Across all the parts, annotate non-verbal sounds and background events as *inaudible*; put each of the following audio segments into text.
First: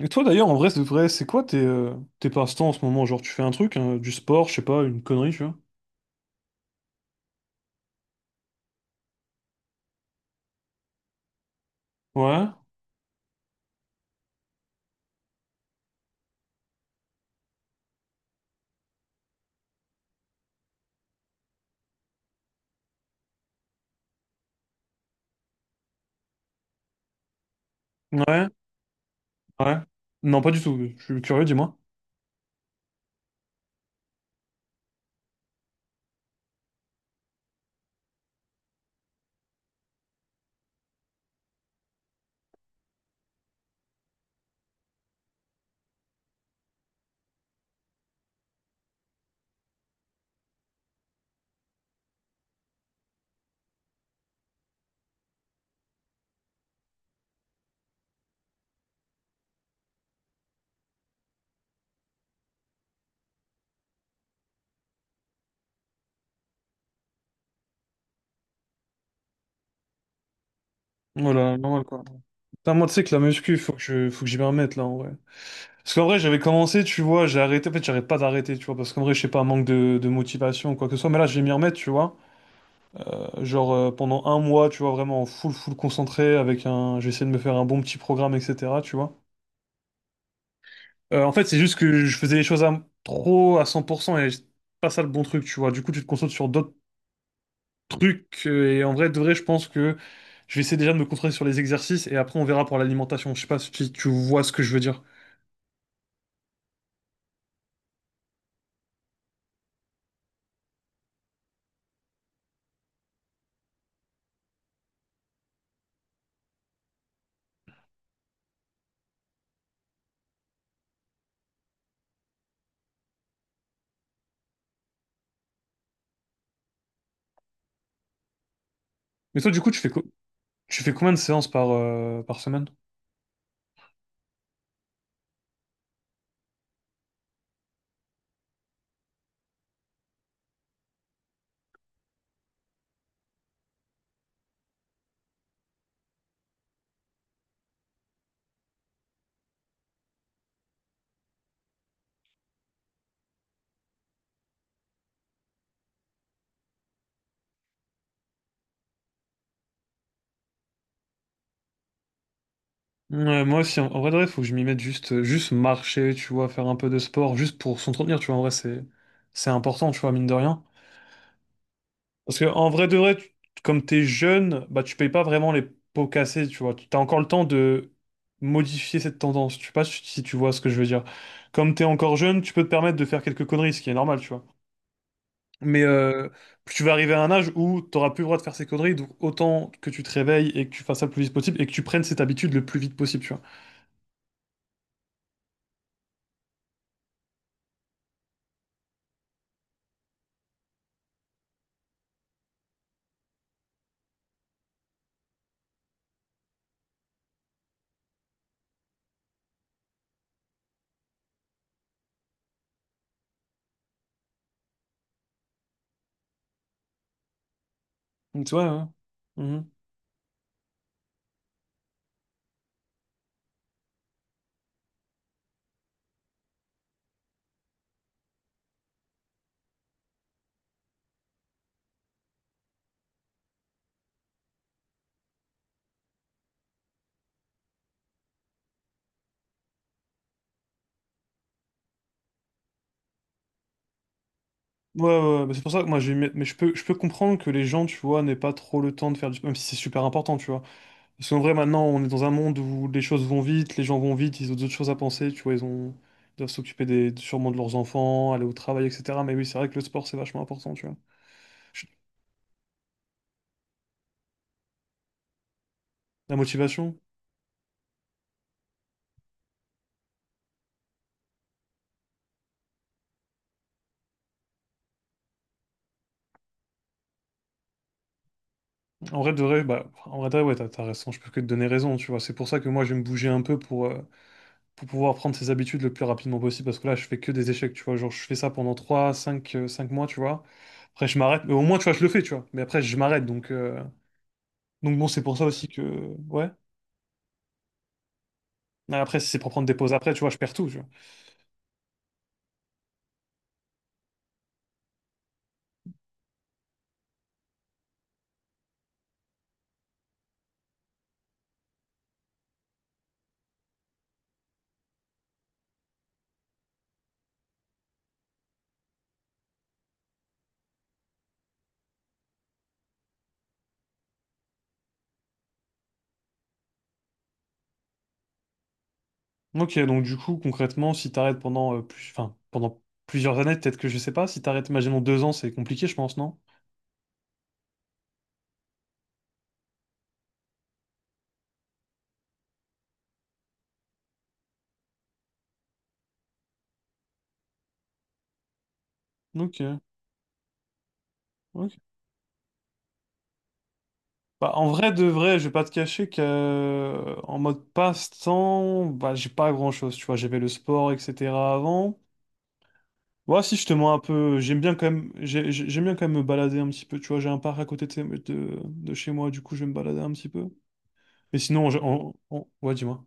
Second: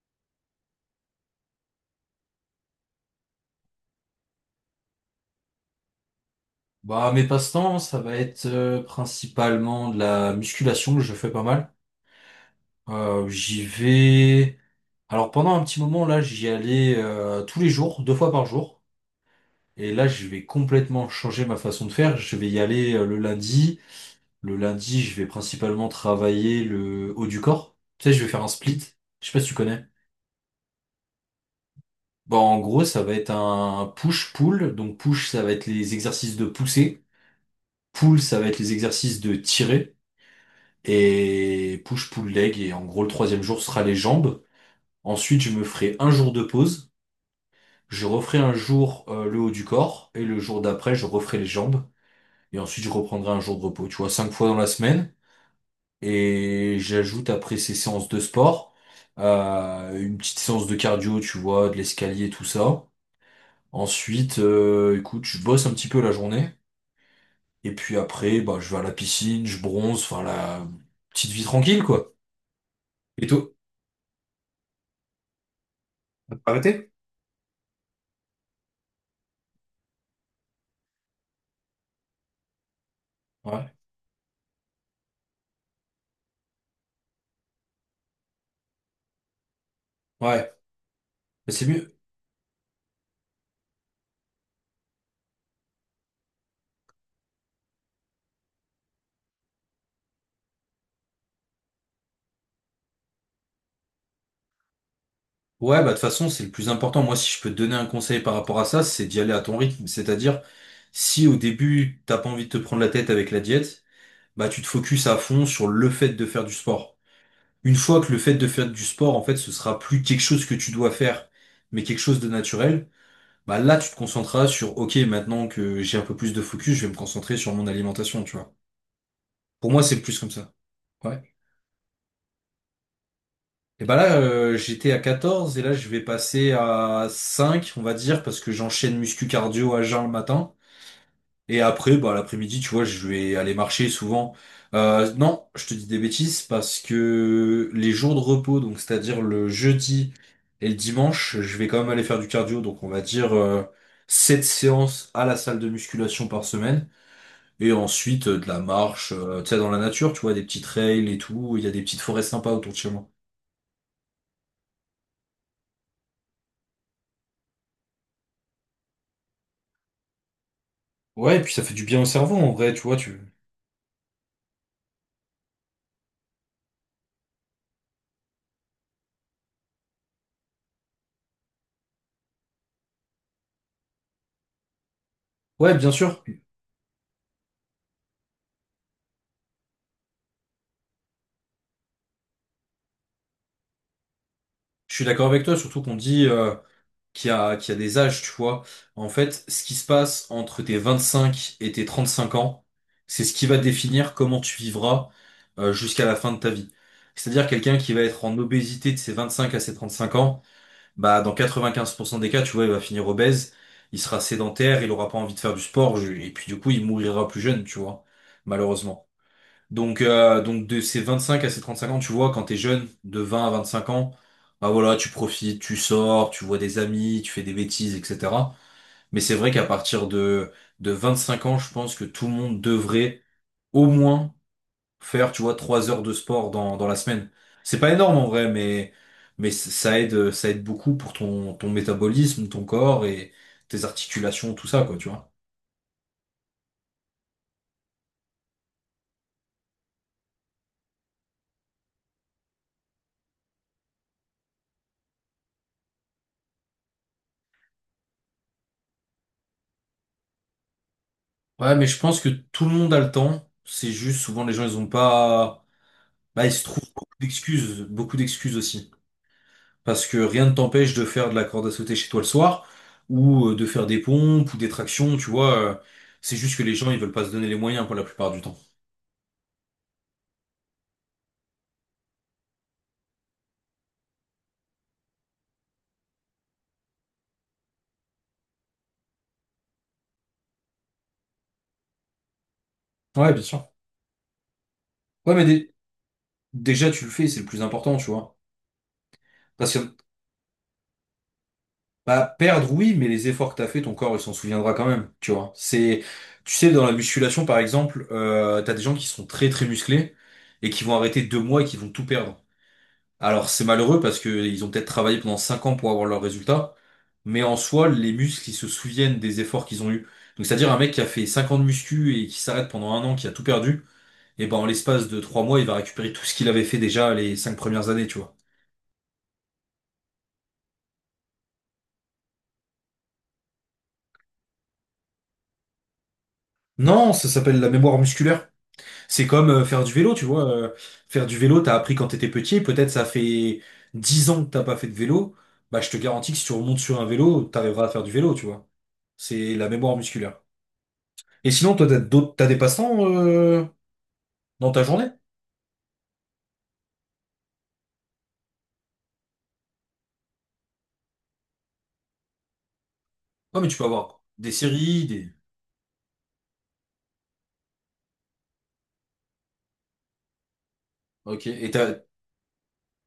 Et toi d'ailleurs, en vrai, c'est quoi tes, tes passe-temps en ce moment? Genre, tu fais un truc, hein, du sport, je sais pas, une connerie, tu vois? Bah, mes passe-temps, ça va être principalement de la musculation que je fais pas mal. Ouais, J'y vais. Alors pendant un petit moment là, j'y allais tous les jours, 2 fois par jour. Et là, je vais complètement changer ma façon de faire. Je vais y aller le lundi. Le lundi, je vais principalement travailler le haut du corps. Tu sais, je vais faire ouais, un split. Je sais pas si tu ouais. connais. Non, pas du tout. Je suis curieux, dis-moi. Bon, en gros, ça va être un push-pull. Donc push, ça va être les exercices de pousser. Pull, ça va être les exercices de tirer. Et push pull leg, et en gros le troisième jour sera les jambes. Ensuite je me ferai un jour de pause, je referai un jour le haut du corps, et le jour d'après je referai les jambes, et ensuite je reprendrai un jour de repos. Tu vois, 5 fois dans la semaine, et j'ajoute après ces séances de sport une petite séance de cardio, tu vois, de l'escalier, tout ça. Ensuite, écoute, je bosse un petit peu la journée et puis après bah je vais à la piscine, je bronze, enfin la petite vie Voilà, tranquille normal quoi. quoi. Putain, moi, tu sais que la Et toi? muscu, faut que j'y me remette là, en vrai. Parce qu'en vrai, j'avais commencé, Arrêtez? tu vois, j'ai arrêté. En fait, j'arrête pas d'arrêter, tu vois, parce qu'en vrai, je sais pas, manque de motivation ou quoi que ce soit. Mais là, je vais m'y remettre, tu vois. Genre, Ouais. Pendant un mois, tu vois, vraiment full concentré avec un. J'ai essayé de me faire un bon petit programme, etc., tu vois. Ouais. En fait, Mais c'est c'est juste mieux. que je faisais les choses à, trop à 100% et c'est pas ça le bon truc, tu vois. Du coup, tu te concentres sur d'autres trucs et en vrai, de vrai, je pense que je vais essayer déjà de me concentrer sur les exercices et après, on verra pour l'alimentation. Je sais pas si tu vois ce que je veux dire. Ouais, bah de toute façon, c'est le plus important. Moi, si je peux te donner un conseil par rapport à ça, c'est d'y aller à ton rythme. C'est-à-dire, si au début, t'as pas envie de te prendre la tête avec la diète, bah tu te focuses à fond sur le fait de faire du sport. Une fois que le fait de faire du sport, en fait, ce sera plus quelque chose que tu dois faire, mais quelque chose de naturel, bah là, tu te concentreras sur, OK, maintenant que j'ai un peu plus de focus, je vais me concentrer sur mon alimentation, tu vois. Mais toi, du coup, Pour moi, c'est plus comme ça. tu fais combien de Ouais. séances par, par semaine? Et bah là, j'étais à 14, et là, je vais passer à 5 on va dire, parce que j'enchaîne muscu cardio à jeun le matin. Et après, bah, l'après-midi, tu vois, je vais aller marcher souvent. Non, je te dis des bêtises parce que les jours de repos, donc c'est-à-dire le jeudi et le dimanche, je vais quand même aller faire du cardio. Donc on va dire 7 séances à la salle de musculation par semaine. Et ensuite, de la marche, tu sais, dans la nature, tu vois, des petits trails et tout. Il y a des petites forêts sympas autour de chez moi. Ouais, moi aussi, en vrai, de vrai, faut que je m'y mette juste, juste marcher, tu vois, faire un peu de sport, juste pour s'entretenir, tu vois. C'est important, tu vois, mine de rien. Ouais, et puis ça fait du bien au cerveau Parce que en en vrai, tu vrai de vois, vrai, tu... comme t'es jeune, bah tu payes pas vraiment les pots cassés, tu vois. T'as encore le temps de modifier cette tendance. Je sais pas si tu vois ce que je veux dire. Comme t'es encore jeune, tu peux te permettre de faire quelques conneries, ce qui est normal, tu vois. Ouais, Mais bien sûr. Tu vas arriver à un âge où t'auras plus le droit de faire ces conneries, donc autant que tu te réveilles et que tu fasses ça le plus vite possible et que tu prennes cette habitude le plus vite possible, tu vois. Je suis d'accord avec toi, surtout qu'on dit qu'il y a des âges, tu vois. En fait, ce qui se passe entre tes 25 et tes 35 ans, c'est ce qui va définir comment tu vivras jusqu'à la fin de ta vie. C'est-à-dire quelqu'un qui va être en obésité de ses 25 à ses 35 ans, bah dans 95% des cas, tu vois, il va finir obèse, il sera sédentaire, il aura pas envie de faire du sport, et puis du coup, il mourira plus jeune, tu vois, Donc, tu Ouais. malheureusement. Mhm. Donc de ces 25 à ces 35 ans, tu vois, quand t'es jeune, de 20 à 25 ans, bah voilà, tu profites, tu sors, tu vois des amis, tu fais des bêtises, etc. Mais c'est vrai qu'à partir de 25 ans, je pense que tout le monde devrait au moins faire, tu vois, 3 heures de sport dans, dans la semaine. C'est pas énorme en vrai, mais ça aide beaucoup pour ton métabolisme, ton corps et tes articulations, tout ça, quoi, Ouais, tu vois. ouais, ouais, bah, c'est pour ça que moi j'ai mais je peux comprendre que les gens, tu vois, n'aient pas trop le temps de faire du, même si c'est super important, tu vois, parce qu'en vrai maintenant on est dans un monde où les choses vont vite, les gens vont vite, ils ont d'autres choses à penser, tu vois, ils doivent s'occuper des, sûrement, de leurs enfants, aller au travail, etc. Mais oui, c'est vrai que le sport, c'est vachement important, tu vois. Ouais, Je- mais je pense que tout le monde a le temps. C'est juste, souvent les gens, ils ont pas. la Bah, il se trouve motivation. Beaucoup d'excuses aussi. Parce que rien ne t'empêche de faire de la corde à sauter chez toi le soir, ou de faire des pompes ou des tractions, tu vois. C'est juste que les gens, ils veulent pas se donner les moyens pour la plupart du temps. En vrai de vrai, ouais, t'as raison, je peux que te donner raison, tu vois. C'est pour ça que moi je vais me bouger un peu pour pouvoir prendre ses habitudes le plus rapidement possible, parce que là je fais que des échecs, tu vois, genre je fais ça pendant 3 5 5 mois, tu vois, après je m'arrête. Mais au moins, tu vois, je le fais, tu vois, mais après je m'arrête. Ouais, bien donc sûr. euh, donc bon, c'est Ouais, pour mais ça aussi dé- que ouais. déjà, tu le fais, c'est le plus important, tu vois. Mais après, si c'est pour prendre Parce des pauses que, après, tu vois, je perds tout, tu vois. bah, perdre, oui, mais les efforts que t'as fait, ton corps, il s'en souviendra quand même, tu vois. C'est, tu sais, dans la musculation, par exemple, t'as des gens qui sont très, très musclés et qui vont arrêter 2 mois et qui vont tout perdre. Alors c'est malheureux parce que ils ont peut-être travaillé pendant 5 ans pour avoir leurs résultats, mais en soi, les muscles, ils se souviennent des efforts qu'ils ont eus. Donc c'est-à-dire un mec qui a fait 5 ans de muscu et qui s'arrête pendant 1 an, qui a tout perdu, et ben en l'espace de 3 mois, il va récupérer tout ce qu'il avait fait déjà les 5 premières années, tu vois. Ok, donc du coup, concrètement, si t'arrêtes pendant, pendant plusieurs années, peut-être que, je sais pas, si t'arrêtes, imaginons deux ans, c'est compliqué, je pense, non? Non, ça s'appelle la mémoire musculaire. C'est comme faire du vélo, tu vois. Faire du vélo, t'as appris quand t'étais petit, peut-être ça fait 10 ans que t'as pas fait de vélo, bah je te garantis que si tu remontes sur un vélo, t'arriveras à faire du vélo, tu vois. C'est Ok, la mémoire musculaire. Et ok. sinon, toi, t'as des passe-temps Bah, en dans ta vrai de journée? vrai, je vais pas te cacher que, en mode passe-temps, bah j'ai pas grand-chose, tu vois, j'avais le sport, etc. avant. Ouais, si Ouais, je mais te tu peux mens un avoir peu, des j'aime bien quand séries, même, des... j'aime bien quand même me balader un petit peu, tu vois, j'ai un parc à côté de chez moi, du coup, je vais me balader un petit peu. Mais Ok, sinon, et t'as, ouais, dis-moi.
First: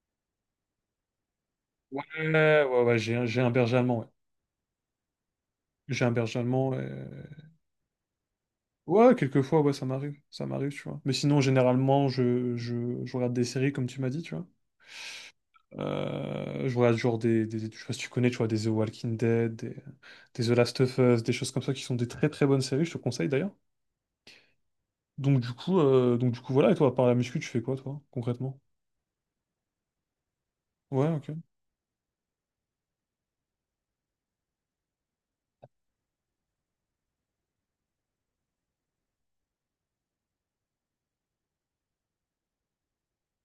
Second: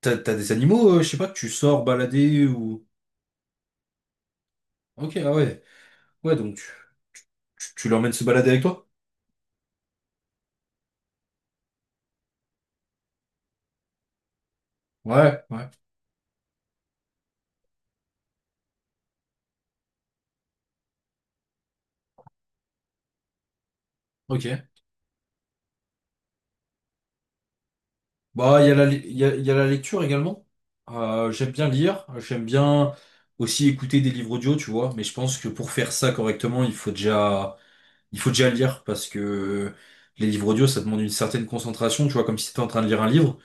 t'as, t'as des animaux, je sais pas, que tu sors Ouais, balader ouais, ou... ouais, j'ai un berger allemand, ouais. Ok, ah ouais. J'ai un Ouais, berger donc tu, allemand, et... tu, tu l'emmènes se balader avec toi? ouais, quelquefois, ouais, ça m'arrive, tu vois. Mais sinon, généralement, je regarde des séries, comme tu m'as dit, tu vois. Ouais, ouais. Je vois genre je sais pas si tu connais, tu vois, des The Walking Dead, des The Last of Us, des choses comme ça qui sont des très très bonnes séries, je te conseille d'ailleurs. Ok. Donc du coup, voilà, et toi, à part la muscu, tu fais quoi toi, concrètement? Bah, il y a la lecture également. Ouais, ok. J'aime bien lire, j'aime bien aussi écouter des livres audio, tu vois, mais je pense que pour faire ça correctement, il faut déjà lire parce que les livres audio, ça demande une certaine concentration, tu vois, comme si t'étais en train de lire un livre.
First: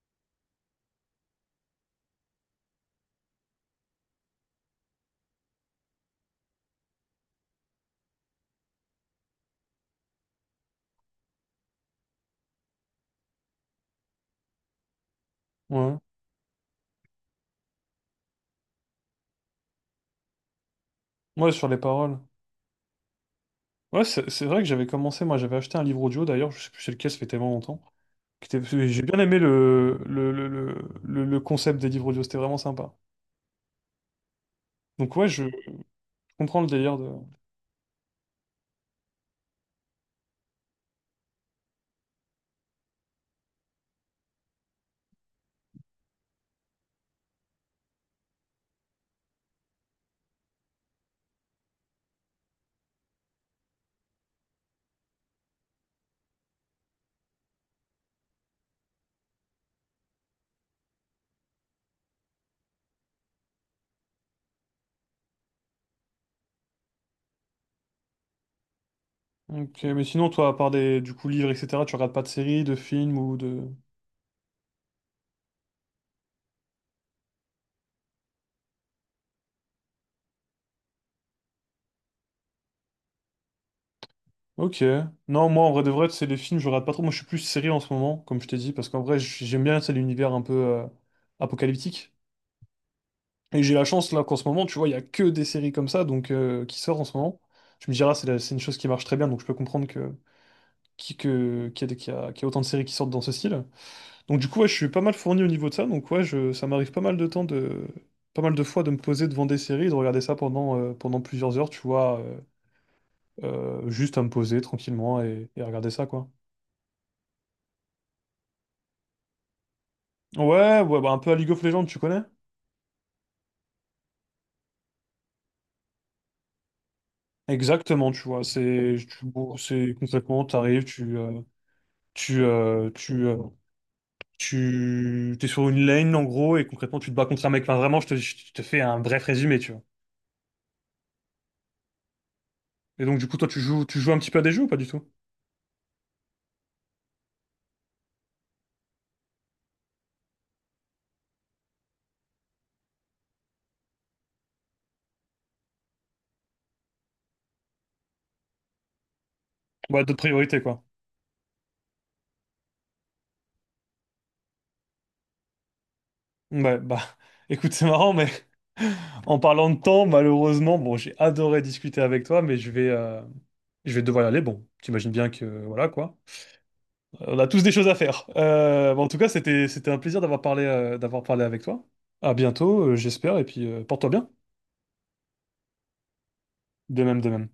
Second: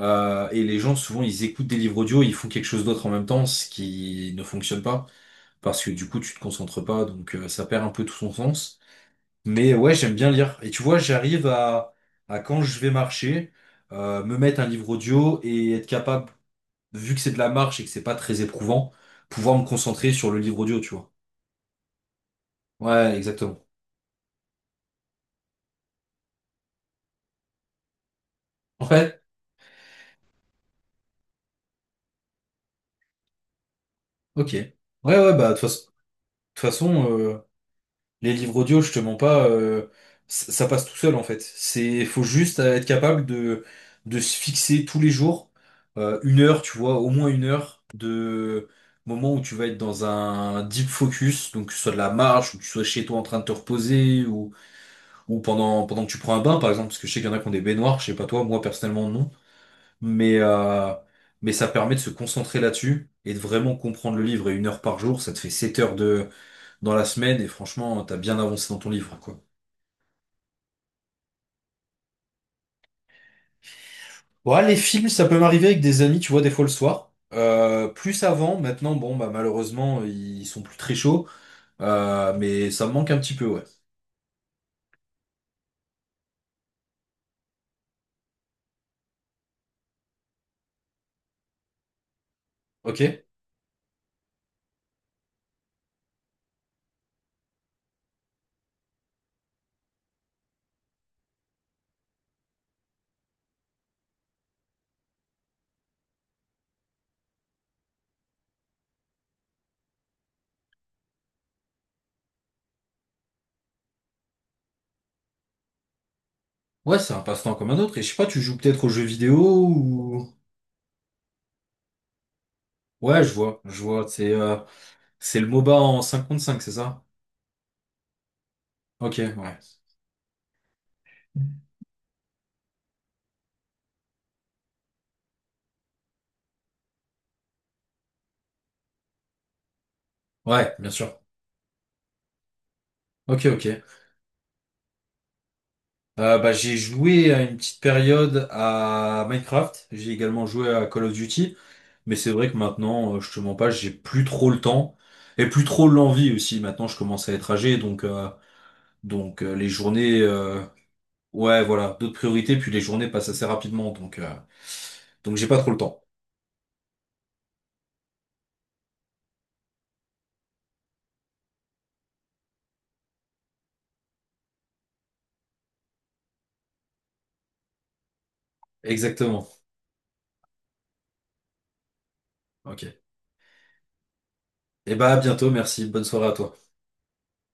Et les gens, souvent, ils écoutent des livres audio, ils font quelque chose d'autre en même temps, ce qui ne fonctionne pas, parce que du coup, tu te concentres pas, donc ça perd un peu tout son sens. Mais ouais, j'aime bien lire. Et tu vois, j'arrive à quand je vais marcher, me mettre un livre audio et être Ouais. capable, vu que c'est de la marche et que c'est pas très éprouvant, pouvoir me concentrer sur le livre audio, tu vois. Ouais, sur les paroles. Ouais, exactement. Ouais, c'est vrai que j'avais commencé, moi j'avais acheté un livre audio d'ailleurs, je sais plus c'est lequel, ça fait tellement longtemps. J'ai bien Ouais, aimé le concept des livres audio, c'était vraiment sympa. ok. Ouais, Donc ouais, ouais, je bah, de toute comprends le délire de... façon, les livres audio, je te mens pas, ça passe tout seul en fait. C'est, faut juste être capable de se fixer tous les jours 1 heure, tu vois, au moins 1 heure de moment où tu vas être dans un deep focus, donc que ce soit de la marche, ou que tu sois chez toi en train de te reposer, ou pendant que tu prends un bain par exemple, parce que je sais qu'il y en a qui ont des baignoires, je sais pas toi, moi personnellement non, mais, euh, mais ça permet de se concentrer là-dessus et de vraiment comprendre le livre. Et 1 heure par jour, ça te fait 7 heures dans la semaine et franchement, t'as bien avancé dans ton livre, quoi. Ok, mais sinon, toi, à part des, du coup, livres, etc., tu regardes pas de séries, de films ou de... Ouais, les films, ça peut m'arriver avec des amis, tu vois, des fois le soir. Plus avant, maintenant, bon, bah malheureusement, ils sont plus très chauds. Mais ça me manque un petit peu, ouais. Ok. Non, moi, en vrai de vrai, c'est les films, je regarde pas trop. Moi, je suis plus série en ce moment, comme je t'ai dit, parce qu'en vrai, j'aime bien, c'est l'univers un peu apocalyptique. Ok? Et j'ai la chance, là, qu'en ce moment, tu vois, il y a que des séries comme ça, donc qui sortent en ce moment. Je me dirais, ah, c'est une chose qui marche très bien, donc je peux comprendre que, qu'il y a, qu'il y a autant de séries qui sortent dans ce style. Donc, du coup, ouais, je suis pas mal fourni au niveau de ça, donc ouais, ça m'arrive pas mal de temps de. Pas mal de fois de me poser devant des séries et de regarder ça pendant, pendant plusieurs heures, tu vois, juste à me poser tranquillement et à regarder ça, quoi. Ouais, c'est un passe-temps comme un autre. Et je sais pas, tu joues peut-être aux jeux vidéo ou... Ouais, ouais, bah un peu à League of Legends, tu connais? Ouais, je vois, je vois. C'est le MOBA en 5 contre 5, c'est ça? Exactement, tu vois. C'est, Ok, bon, ouais. c'est concrètement, t'arrives, tu, euh, tu, euh, tu, t'es sur une lane en gros, et concrètement, tu te bats contre un mec. Enfin, vraiment, je te fais un bref résumé, tu vois. Ouais, bien sûr. Et donc, du coup, Ok, toi, ok. Tu joues un petit peu à des jeux ou pas du tout? Bah, j'ai joué à une petite période à Minecraft, j'ai également joué à Call of Duty, mais c'est vrai que maintenant, je te mens pas, j'ai plus trop le temps et plus trop l'envie aussi. Maintenant, je commence à être âgé, les Ouais, d'autres journées, priorités, quoi. ouais, voilà, d'autres priorités, puis les journées passent assez rapidement, donc j'ai pas trop le temps. Ouais, bah, *laughs* écoute, c'est marrant, mais *laughs* en parlant de temps, malheureusement, bon, j'ai adoré discuter avec toi, mais je vais devoir y aller. Bon, t'imagines bien que, voilà, quoi. On a tous des choses à faire. Bon, en tout cas, Exactement. C'était un plaisir d'avoir parlé avec toi. À bientôt, Ok. j'espère, et puis porte-toi bien. Et bah à bientôt, merci, bonne soirée à toi. De même, de même.